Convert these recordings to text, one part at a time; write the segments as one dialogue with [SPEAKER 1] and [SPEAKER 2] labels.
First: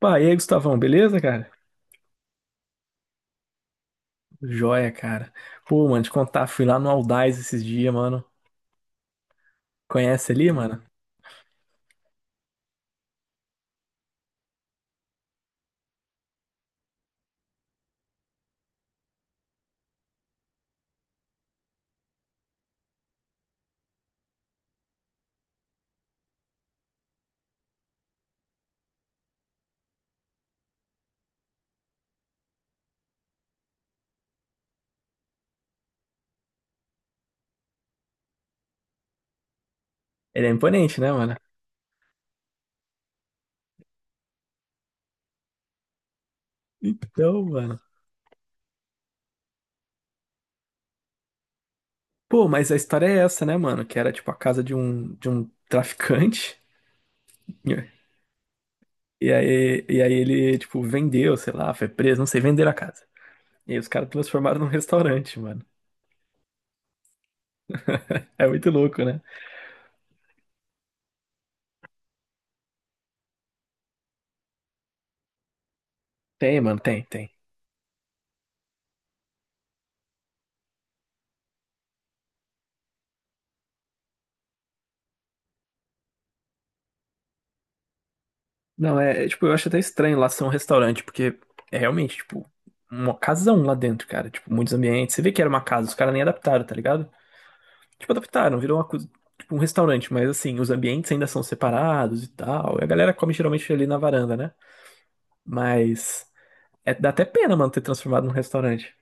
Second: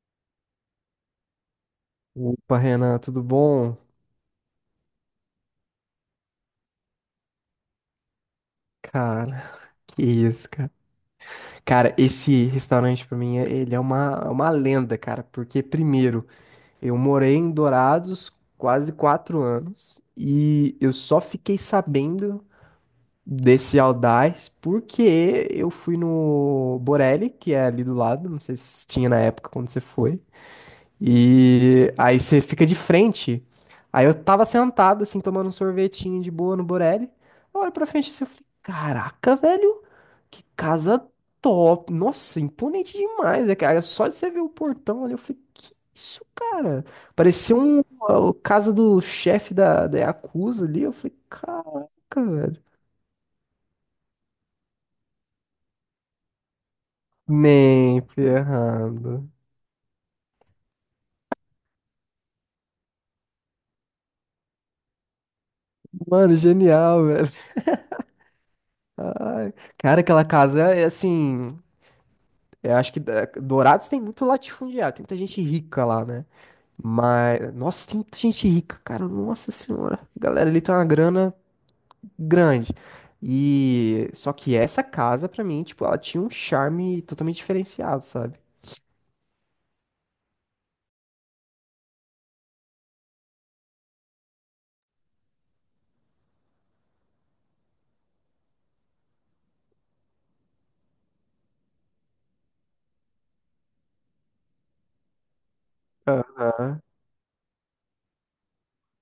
[SPEAKER 1] Pá, e aí, Gustavão, beleza, cara?
[SPEAKER 2] Opa, Renan, tudo bom?
[SPEAKER 1] Joia, cara. Pô, mano, te contar, fui lá no Aldaz esses dias, mano.
[SPEAKER 2] Cara, que
[SPEAKER 1] Conhece
[SPEAKER 2] isso,
[SPEAKER 1] ali,
[SPEAKER 2] cara.
[SPEAKER 1] mano?
[SPEAKER 2] Cara, esse restaurante pra mim, ele é uma lenda, cara, porque primeiro, eu morei em Dourados quase 4 anos e eu só fiquei sabendo desse Aldais porque eu fui no Borelli, que é ali do lado, não sei se tinha na época quando você foi. E aí você fica de frente. Aí eu tava sentado, assim, tomando um sorvetinho de boa no Borelli. Eu olho pra frente assim, eu falei, caraca, velho, que
[SPEAKER 1] Ele é imponente,
[SPEAKER 2] casa
[SPEAKER 1] né, mano?
[SPEAKER 2] top. Nossa, imponente demais, é, cara. Só de você ver o portão ali, eu falei, que isso, cara?
[SPEAKER 1] Então,
[SPEAKER 2] Parecia
[SPEAKER 1] mano.
[SPEAKER 2] a casa do chefe da Yakuza ali. Eu falei, caraca,
[SPEAKER 1] Pô,
[SPEAKER 2] velho.
[SPEAKER 1] mas a história é essa, né, mano? Que era, tipo, a casa de um traficante.
[SPEAKER 2] Nem ferrando.
[SPEAKER 1] E aí ele, tipo, vendeu, sei lá, foi preso, não sei, venderam a casa. E aí os caras transformaram num restaurante, mano.
[SPEAKER 2] Mano, genial, velho.
[SPEAKER 1] É muito louco, né?
[SPEAKER 2] Ai, cara, aquela casa é assim. Eu acho que Dourados tem muito latifundiário, tem muita gente rica lá, né?
[SPEAKER 1] Tem, mano, tem, tem.
[SPEAKER 2] Mas, nossa, tem muita gente rica, cara, nossa senhora. A galera ali tem uma grana grande. E só que essa casa pra mim, tipo, ela tinha um charme totalmente diferenciado, sabe?
[SPEAKER 1] Não, é, tipo, eu acho até estranho lá ser um restaurante, porque é realmente, tipo, uma casão lá dentro, cara. Tipo, muitos ambientes. Você vê que era uma casa, os caras nem adaptaram, tá ligado? Tipo, adaptaram, virou uma coisa, tipo, um restaurante, mas assim, os ambientes ainda são separados e tal. E a galera come geralmente ali na varanda, né? Mas
[SPEAKER 2] Aham.
[SPEAKER 1] é, dá até pena, mano, ter transformado num restaurante.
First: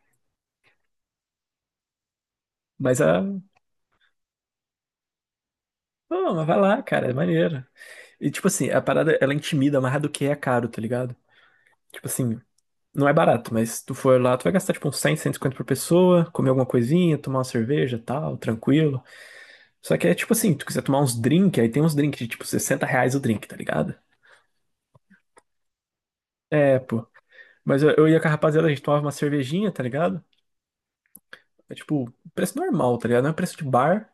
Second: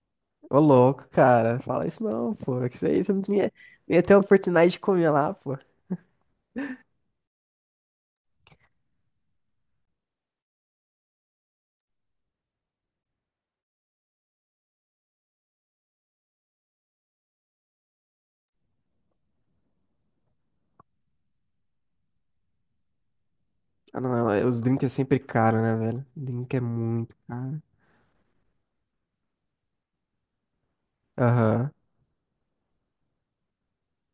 [SPEAKER 2] Ô louco, cara, fala isso não, pô. Que isso
[SPEAKER 1] Mas
[SPEAKER 2] aí, você não
[SPEAKER 1] a.
[SPEAKER 2] tinha, não ia ter a oportunidade de comer lá, pô.
[SPEAKER 1] Pô, mas vai lá, cara, é maneiro. E tipo assim, a parada, ela intimida mais do que é caro, tá ligado? Tipo assim, não é barato, mas se tu for lá, tu vai gastar tipo uns 100, 150 por pessoa, comer alguma coisinha, tomar uma cerveja, tal, tranquilo. Só que é tipo assim, tu quiser tomar uns drink, aí tem uns drink de tipo 60 reais o drink, tá ligado?
[SPEAKER 2] Ah, não, os drinks é sempre caro, né, velho? Drink é
[SPEAKER 1] É, pô.
[SPEAKER 2] muito caro.
[SPEAKER 1] Mas eu ia com a rapaziada, a gente tomava uma cervejinha, tá ligado?
[SPEAKER 2] Aham.
[SPEAKER 1] É tipo, preço normal, tá ligado? Não é preço de bar,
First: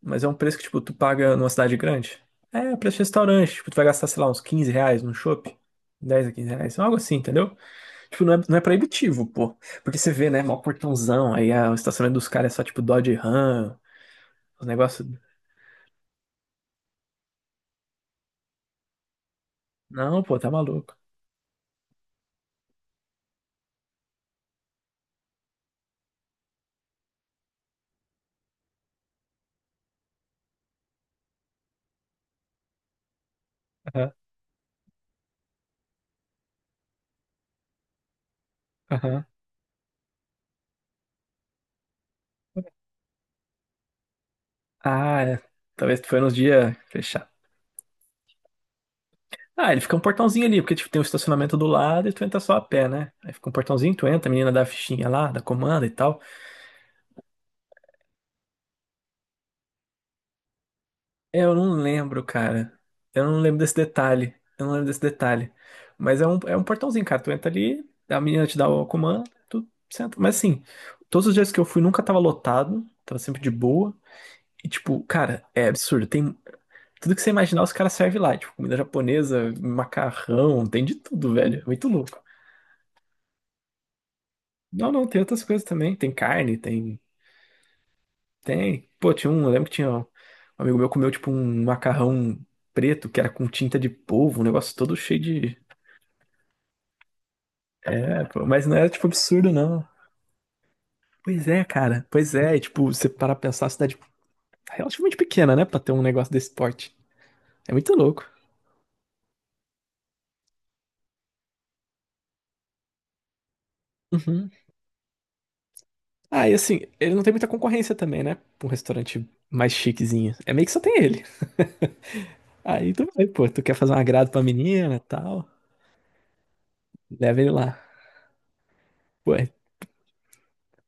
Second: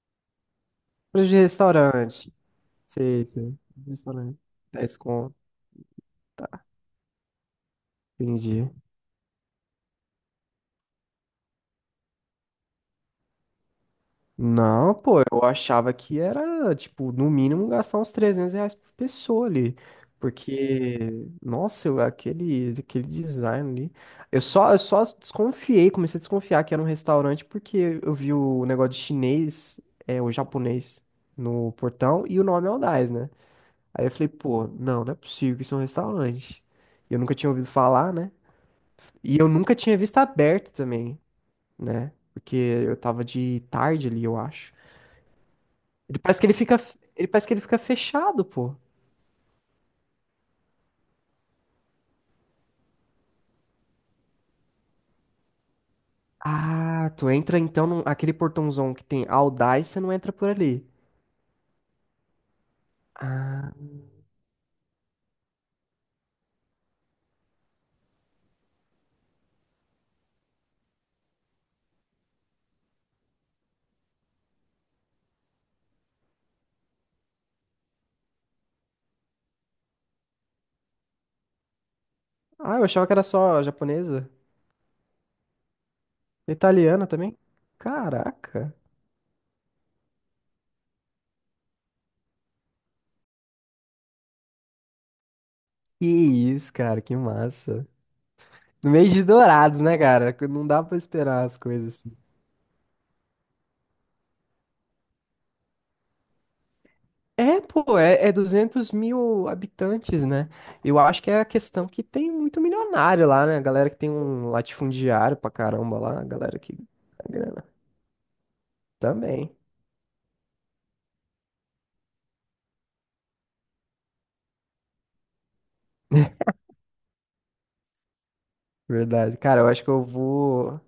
[SPEAKER 1] mas é um preço que tipo, tu
[SPEAKER 2] Preço
[SPEAKER 1] paga
[SPEAKER 2] de
[SPEAKER 1] numa cidade grande.
[SPEAKER 2] restaurante.
[SPEAKER 1] É, preço de
[SPEAKER 2] Sei,
[SPEAKER 1] restaurante,
[SPEAKER 2] sei.
[SPEAKER 1] tipo, tu vai gastar, sei lá,
[SPEAKER 2] Restaurante.
[SPEAKER 1] uns 15
[SPEAKER 2] 10
[SPEAKER 1] reais num
[SPEAKER 2] conto.
[SPEAKER 1] shopping, 10, a 15
[SPEAKER 2] Tá,
[SPEAKER 1] reais, algo assim, entendeu? Tipo, não é
[SPEAKER 2] entendi.
[SPEAKER 1] proibitivo, pô. Porque você vê, né? Mó portãozão. Aí o estacionamento dos caras é só tipo Dodge Ram. Os
[SPEAKER 2] Não,
[SPEAKER 1] negócios.
[SPEAKER 2] pô, eu achava que era, tipo, no mínimo gastar uns R$ 300 por pessoa ali.
[SPEAKER 1] Não, pô, tá maluco.
[SPEAKER 2] Porque, nossa, aquele design ali. Eu só desconfiei, comecei a desconfiar que era um restaurante porque eu vi o negócio de chinês, é, o japonês no portão e o nome é Aldais, né? Aí eu
[SPEAKER 1] Aham,
[SPEAKER 2] falei, pô, não, não é possível que isso é um restaurante. E eu nunca tinha ouvido falar, né?
[SPEAKER 1] aham.
[SPEAKER 2] E eu nunca tinha visto aberto também, né? Porque eu tava de tarde ali, eu acho.
[SPEAKER 1] Ah, é. Talvez foi
[SPEAKER 2] Ele
[SPEAKER 1] nos
[SPEAKER 2] parece que ele
[SPEAKER 1] dias
[SPEAKER 2] fica, ele
[SPEAKER 1] fechar.
[SPEAKER 2] parece que ele fica fechado, pô.
[SPEAKER 1] Ah, ele fica um portãozinho ali, porque tipo, tem um estacionamento do lado e tu entra só a pé, né? Aí fica um portãozinho, tu entra, a menina dá a fichinha lá, da comanda e tal.
[SPEAKER 2] Ah, tu entra então aquele portãozão que tem All Dai, você não entra por ali.
[SPEAKER 1] É, eu não lembro, cara. Eu não lembro
[SPEAKER 2] Ah,
[SPEAKER 1] desse detalhe. Eu não lembro desse detalhe. Mas é um portãozinho, cara. Tu entra ali, a menina te dá o comando, tu senta. Mas assim, todos os dias que eu fui nunca tava lotado, tava sempre de boa. E tipo, cara, é absurdo. Tem tudo que você imaginar, os caras servem lá. Tipo, comida japonesa, macarrão, tem de tudo, velho. É muito louco.
[SPEAKER 2] ah, eu achava que era só japonesa.
[SPEAKER 1] Não, não, tem outras coisas também. Tem carne, tem.
[SPEAKER 2] Italiana também? Caraca.
[SPEAKER 1] Tem. Pô, tinha um. Eu lembro que tinha um amigo meu comeu, tipo, um macarrão preto que era com tinta de polvo, um negócio todo cheio de.
[SPEAKER 2] Que isso, cara, que massa.
[SPEAKER 1] É, pô, mas não era,
[SPEAKER 2] No
[SPEAKER 1] tipo,
[SPEAKER 2] mês de
[SPEAKER 1] absurdo,
[SPEAKER 2] Dourados,
[SPEAKER 1] não.
[SPEAKER 2] né, cara? Não dá pra esperar
[SPEAKER 1] Pois
[SPEAKER 2] as
[SPEAKER 1] é,
[SPEAKER 2] coisas.
[SPEAKER 1] cara. Pois é. E, tipo, você parar pra pensar, a cidade é relativamente pequena, né, pra ter um negócio desse porte.
[SPEAKER 2] É,
[SPEAKER 1] É muito
[SPEAKER 2] pô,
[SPEAKER 1] louco.
[SPEAKER 2] é 200 mil habitantes, né? Eu acho que é a questão que tem muito milionário lá, né? A galera que tem um
[SPEAKER 1] Uhum.
[SPEAKER 2] latifundiário pra caramba lá, a
[SPEAKER 1] Ah, e
[SPEAKER 2] galera que.
[SPEAKER 1] assim, ele não tem
[SPEAKER 2] A
[SPEAKER 1] muita
[SPEAKER 2] grana.
[SPEAKER 1] concorrência também, né? Pra um restaurante
[SPEAKER 2] Também,
[SPEAKER 1] mais chiquezinho. É meio que só tem ele. Aí tu vai, pô, tu quer fazer um agrado pra menina e tal, leva ele lá. Pô,
[SPEAKER 2] verdade. Cara, eu acho que eu vou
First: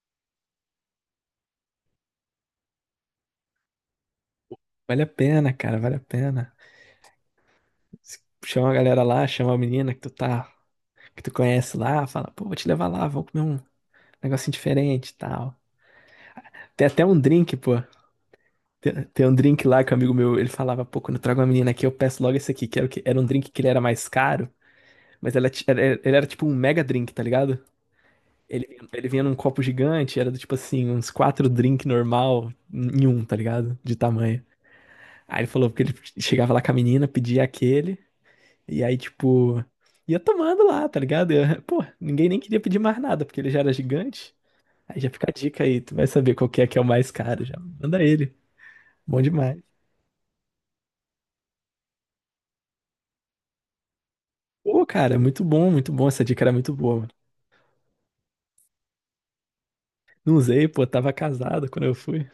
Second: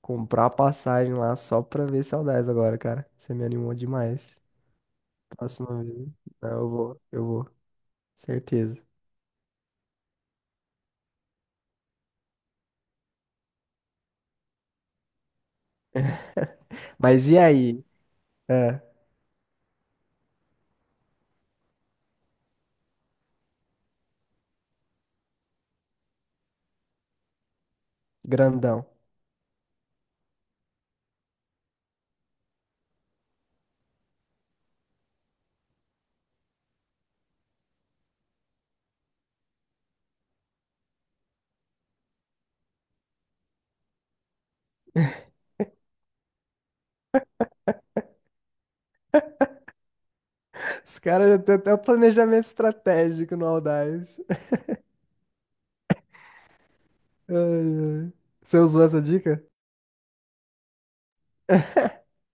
[SPEAKER 2] comprar a passagem lá só pra ver saudades agora, cara. Você me animou demais.
[SPEAKER 1] vale a pena, cara,
[SPEAKER 2] Próxima
[SPEAKER 1] vale a
[SPEAKER 2] vez. Não,
[SPEAKER 1] pena.
[SPEAKER 2] eu vou,
[SPEAKER 1] Chama a
[SPEAKER 2] certeza.
[SPEAKER 1] galera lá, chama a menina que tu tá, que tu conhece lá, fala, pô, vou te levar lá, vamos comer um negocinho diferente e tal. Tem até um
[SPEAKER 2] Mas e
[SPEAKER 1] drink, pô.
[SPEAKER 2] aí? É,
[SPEAKER 1] Tem um drink lá que um amigo meu, ele falava, pô, quando eu trago uma menina aqui, eu peço logo esse aqui, que era, o que, era um drink que ele era mais caro, mas ele era tipo um mega drink, tá ligado? Ele,
[SPEAKER 2] grandão.
[SPEAKER 1] ele vinha num copo gigante, era do tipo assim, uns quatro drink normal em um, tá ligado? De tamanho. Aí ele falou que ele chegava lá com a menina, pedia aquele. E aí, tipo, ia tomando lá, tá ligado? Pô, ninguém nem queria pedir mais nada, porque ele já era gigante. Aí já fica a dica aí, tu vai saber qual que é o mais caro, já manda ele. Bom demais.
[SPEAKER 2] Os caras já têm até o planejamento estratégico no Audax.
[SPEAKER 1] Pô, cara, é muito bom, essa dica era muito boa, mano.
[SPEAKER 2] Ai, ai. Você usou essa dica?
[SPEAKER 1] Não usei, pô, tava casado quando eu fui.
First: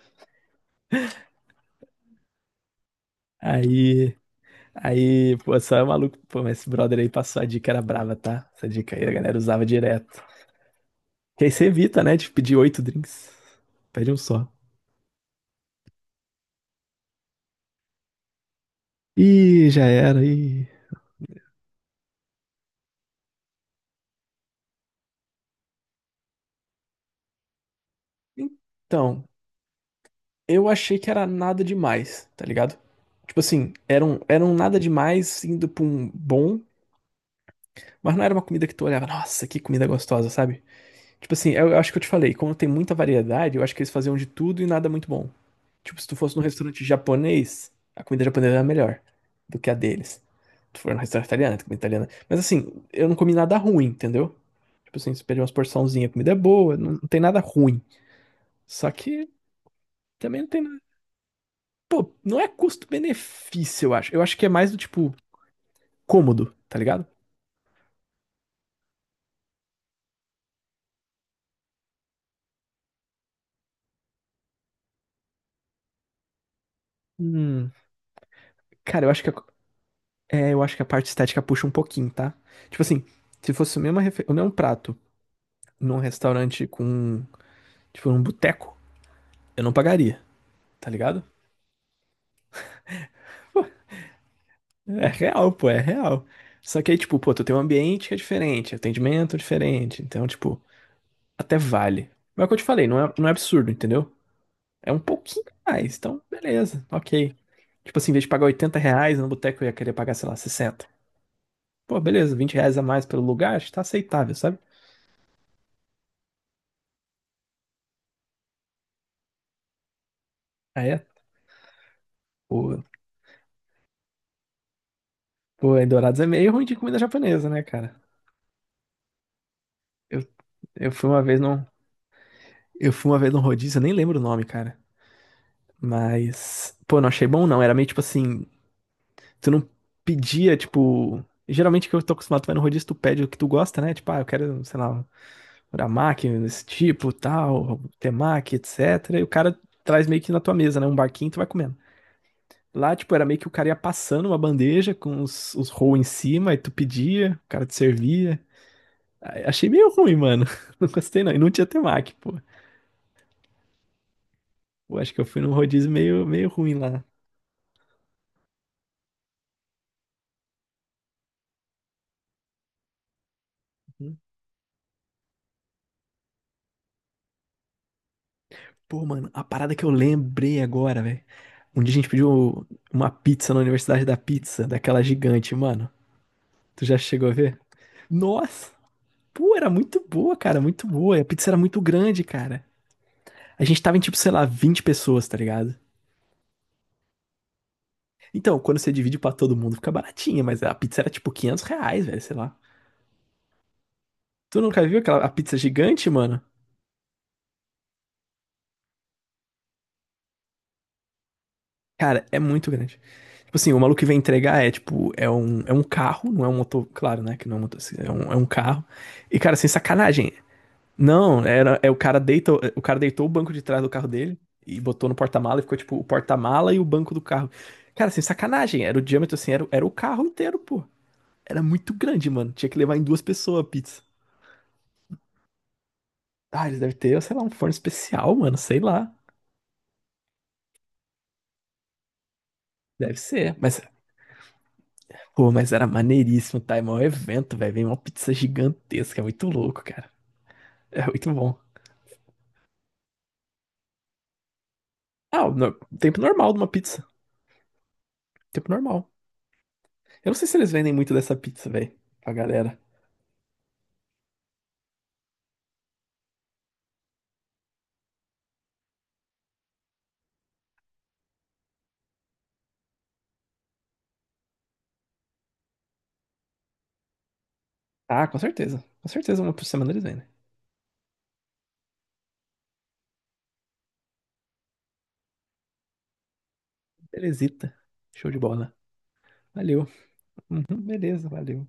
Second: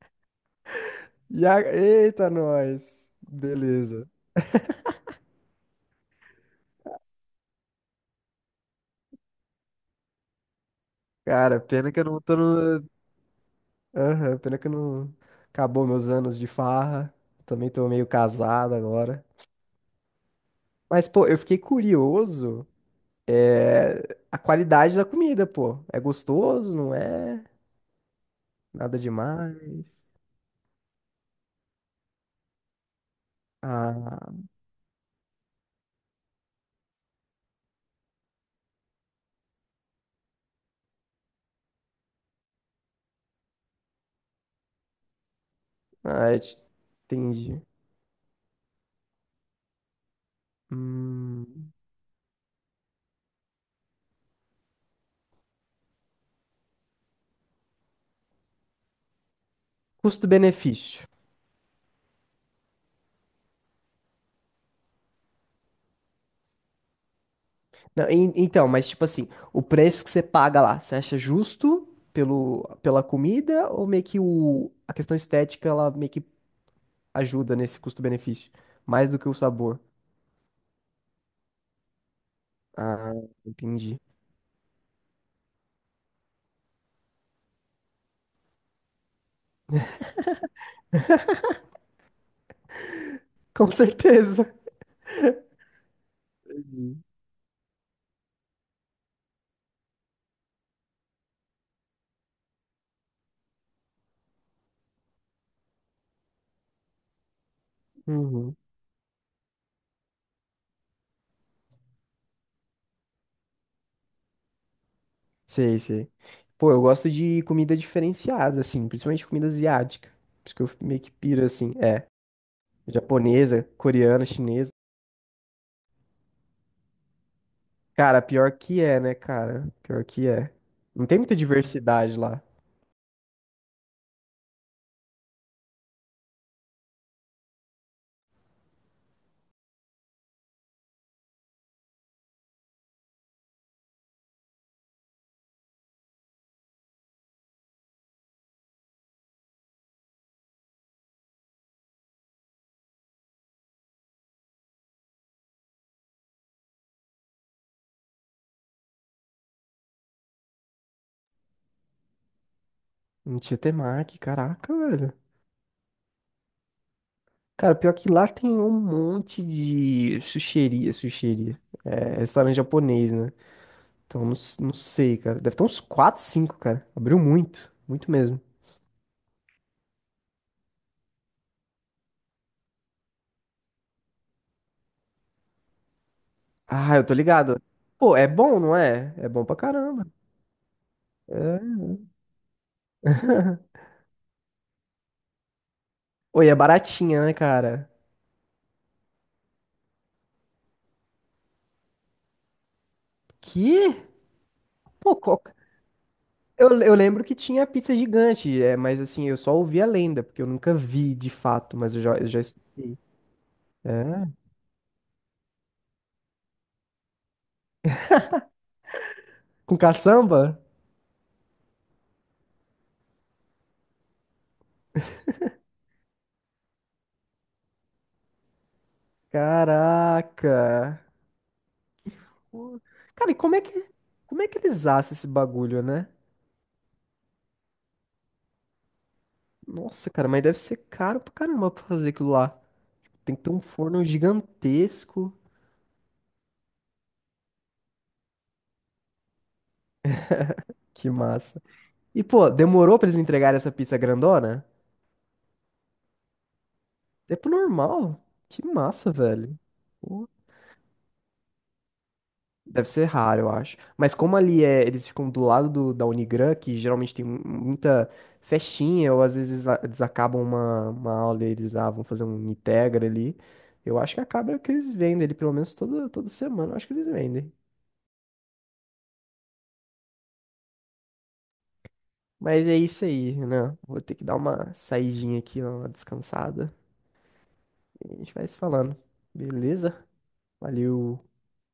[SPEAKER 2] E a. Eita, nós! Beleza.
[SPEAKER 1] Aí, aí, pô, só é maluco, pô, mas esse brother aí passou a dica, era brava, tá? Essa dica aí a galera usava direto. Que aí
[SPEAKER 2] Cara,
[SPEAKER 1] você
[SPEAKER 2] pena que
[SPEAKER 1] evita,
[SPEAKER 2] eu
[SPEAKER 1] né,
[SPEAKER 2] não
[SPEAKER 1] de
[SPEAKER 2] tô
[SPEAKER 1] pedir oito
[SPEAKER 2] no.
[SPEAKER 1] drinks. Pede um
[SPEAKER 2] Aham,
[SPEAKER 1] só.
[SPEAKER 2] pena que eu não. Acabou meus anos de farra. Também tô meio casado agora.
[SPEAKER 1] Ih, já era, ih.
[SPEAKER 2] Mas, pô, eu fiquei curioso. É, a qualidade da comida, pô. É gostoso, não é? Nada
[SPEAKER 1] Então,
[SPEAKER 2] demais.
[SPEAKER 1] eu achei que era nada demais, tá ligado? Tipo assim, eram,
[SPEAKER 2] Ah,
[SPEAKER 1] eram nada demais indo pra um bom, mas não era uma comida que tu olhava, nossa, que comida gostosa, sabe? Tipo assim, eu acho que eu te falei, quando tem muita variedade, eu acho que eles faziam de tudo e nada muito bom. Tipo, se tu
[SPEAKER 2] ah
[SPEAKER 1] fosse num restaurante
[SPEAKER 2] entendi.
[SPEAKER 1] japonês, a comida japonesa era melhor do que a deles. Tu for num restaurante italiano, tem
[SPEAKER 2] Hum.
[SPEAKER 1] comida italiana. Mas assim, eu não comi nada ruim, entendeu? Tipo assim, se pedir umas porçãozinhas, a comida é boa, não, não tem nada ruim. Só que também não tem.
[SPEAKER 2] Custo-benefício.
[SPEAKER 1] Pô, não é custo-benefício, eu acho. Eu acho que é mais do tipo cômodo, tá ligado?
[SPEAKER 2] Não, então, mas tipo assim, o preço que você paga lá, você acha justo pela comida ou meio que a questão estética ela meio que ajuda
[SPEAKER 1] Hum,
[SPEAKER 2] nesse custo-benefício?
[SPEAKER 1] cara,
[SPEAKER 2] Mais
[SPEAKER 1] eu
[SPEAKER 2] do
[SPEAKER 1] acho
[SPEAKER 2] que
[SPEAKER 1] que
[SPEAKER 2] o
[SPEAKER 1] a,
[SPEAKER 2] sabor.
[SPEAKER 1] é, eu acho que a parte estética puxa um pouquinho, tá? Tipo assim,
[SPEAKER 2] Ah,
[SPEAKER 1] se fosse o
[SPEAKER 2] entendi.
[SPEAKER 1] mesmo, o mesmo prato num restaurante com, tipo, num boteco, eu não pagaria, tá ligado? Pô,
[SPEAKER 2] Com certeza.
[SPEAKER 1] é real, pô, é real. Só que
[SPEAKER 2] Entendi.
[SPEAKER 1] aí, tipo, pô, tu tem um ambiente que é diferente, atendimento diferente, então, tipo, até vale. Mas é o que eu te falei, não é absurdo, entendeu? É um pouquinho a mais, então beleza, ok. Tipo assim, em vez de pagar
[SPEAKER 2] Uhum.
[SPEAKER 1] 80 reais no boteco, eu ia querer pagar, sei lá, 60. Pô, beleza, 20 reais a mais pelo lugar, acho que tá aceitável, sabe?
[SPEAKER 2] Sei, sei. Pô, eu gosto de comida diferenciada, assim, principalmente comida asiática. Por isso que eu
[SPEAKER 1] Aí
[SPEAKER 2] meio
[SPEAKER 1] é.
[SPEAKER 2] que piro, assim, é.
[SPEAKER 1] Pô,
[SPEAKER 2] Japonesa, coreana, chinesa.
[SPEAKER 1] pô, em Dourados é meio ruim de comida japonesa, né, cara?
[SPEAKER 2] Cara, pior que é, né, cara? Pior
[SPEAKER 1] Eu,
[SPEAKER 2] que é.
[SPEAKER 1] eu
[SPEAKER 2] Não
[SPEAKER 1] fui
[SPEAKER 2] tem
[SPEAKER 1] uma
[SPEAKER 2] muita
[SPEAKER 1] vez num.
[SPEAKER 2] diversidade lá.
[SPEAKER 1] Eu fui uma vez num rodízio, eu nem lembro o nome, cara. Pô, não achei bom, não. Era meio tipo assim. Tu não pedia, tipo. Geralmente que eu tô acostumado, tu vai no rodízio, tu pede o que tu gosta, né? Tipo, ah, eu quero, sei lá, Uramaki, desse tipo, tal, temaki, etc. E o cara traz meio que na tua mesa, né? Um barquinho, tu vai comendo. Lá, tipo, era meio que o cara ia passando uma bandeja com os roll em cima, aí tu pedia, o cara te servia. Aí, achei meio ruim, mano. Não gostei, não. E não tinha temaki, pô.
[SPEAKER 2] Em Tietemac, caraca,
[SPEAKER 1] Eu
[SPEAKER 2] velho.
[SPEAKER 1] acho que eu fui num rodízio meio, meio ruim lá.
[SPEAKER 2] Cara, pior que lá tem um monte de sushiria, sushiria. É, restaurante japonês, né? Então, não, não sei, cara. Deve ter uns 4, 5, cara. Abriu muito, muito mesmo.
[SPEAKER 1] Pô, mano, a parada que eu lembrei agora, velho. Um dia a gente pediu uma pizza na Universidade da Pizza, daquela gigante, mano. Tu
[SPEAKER 2] Ah,
[SPEAKER 1] já
[SPEAKER 2] eu tô
[SPEAKER 1] chegou a
[SPEAKER 2] ligado.
[SPEAKER 1] ver?
[SPEAKER 2] Pô, é bom,
[SPEAKER 1] Nossa,
[SPEAKER 2] não é? É bom pra
[SPEAKER 1] pô, era
[SPEAKER 2] caramba.
[SPEAKER 1] muito boa, cara, muito boa. E a pizza era
[SPEAKER 2] É.
[SPEAKER 1] muito grande, cara. A gente tava em tipo, sei lá, 20 pessoas, tá ligado?
[SPEAKER 2] Oi, é baratinha, né, cara?
[SPEAKER 1] Então, quando você divide pra todo mundo, fica baratinha, mas a pizza era tipo 500 reais, velho, sei lá.
[SPEAKER 2] Que?
[SPEAKER 1] Tu nunca viu
[SPEAKER 2] Pô,
[SPEAKER 1] aquela a
[SPEAKER 2] qual.
[SPEAKER 1] pizza gigante, mano?
[SPEAKER 2] Eu lembro que tinha pizza gigante, é, mas assim, eu só ouvi a lenda, porque eu nunca vi de fato, mas
[SPEAKER 1] Cara, é muito grande. Tipo assim, o maluco que vem
[SPEAKER 2] É.
[SPEAKER 1] entregar é tipo, é um carro, não é um motor, claro, né, que não é um motor, assim, é um carro. E, cara, sem
[SPEAKER 2] Com
[SPEAKER 1] sacanagem,
[SPEAKER 2] caçamba?
[SPEAKER 1] não, era, é o cara deitou o banco de trás do carro dele e botou no porta-mala e ficou tipo o porta-mala e o banco do carro. Cara, assim, sacanagem, era o diâmetro assim, era o carro inteiro, pô.
[SPEAKER 2] Caraca!
[SPEAKER 1] Era muito grande, mano. Tinha
[SPEAKER 2] Pô,
[SPEAKER 1] que levar em duas
[SPEAKER 2] cara, e como é
[SPEAKER 1] pessoas a
[SPEAKER 2] que,
[SPEAKER 1] pizza.
[SPEAKER 2] como é que eles assam esse bagulho, né?
[SPEAKER 1] Ah, eles devem ter, sei lá, um forno especial, mano, sei lá.
[SPEAKER 2] Nossa, cara, mas deve ser caro pra caramba pra fazer aquilo lá.
[SPEAKER 1] Deve
[SPEAKER 2] Tem que ter
[SPEAKER 1] ser.
[SPEAKER 2] um
[SPEAKER 1] Mas,
[SPEAKER 2] forno gigantesco.
[SPEAKER 1] pô, mas era maneiríssimo, tá? É maior evento, velho. Vem uma pizza gigantesca, é muito louco, cara. É
[SPEAKER 2] Que
[SPEAKER 1] muito
[SPEAKER 2] massa.
[SPEAKER 1] bom.
[SPEAKER 2] E, pô, demorou pra eles entregarem essa pizza grandona?
[SPEAKER 1] Ah, o no- tempo normal de uma pizza.
[SPEAKER 2] Tempo normal. Que
[SPEAKER 1] Tempo normal.
[SPEAKER 2] massa, velho. Pô,
[SPEAKER 1] Eu não sei se eles vendem muito dessa pizza, velho, pra galera.
[SPEAKER 2] deve ser raro, eu acho. Mas como ali é, eles ficam do lado da Unigran, que geralmente tem muita festinha, ou às vezes eles acabam uma aula e eles vão fazer um Integra ali. Eu acho que acaba que eles vendem ali, pelo menos toda semana, eu acho que eles vendem.
[SPEAKER 1] Ah, com certeza. Com certeza, uma por semana eles vêm, né?
[SPEAKER 2] Mas é isso aí, né? Vou ter que dar uma saidinha aqui, uma descansada.
[SPEAKER 1] Belezita.
[SPEAKER 2] E a gente
[SPEAKER 1] Show de
[SPEAKER 2] vai se
[SPEAKER 1] bola.
[SPEAKER 2] falando.
[SPEAKER 1] Valeu.
[SPEAKER 2] Beleza?
[SPEAKER 1] Uhum,
[SPEAKER 2] Valeu.
[SPEAKER 1] beleza, valeu.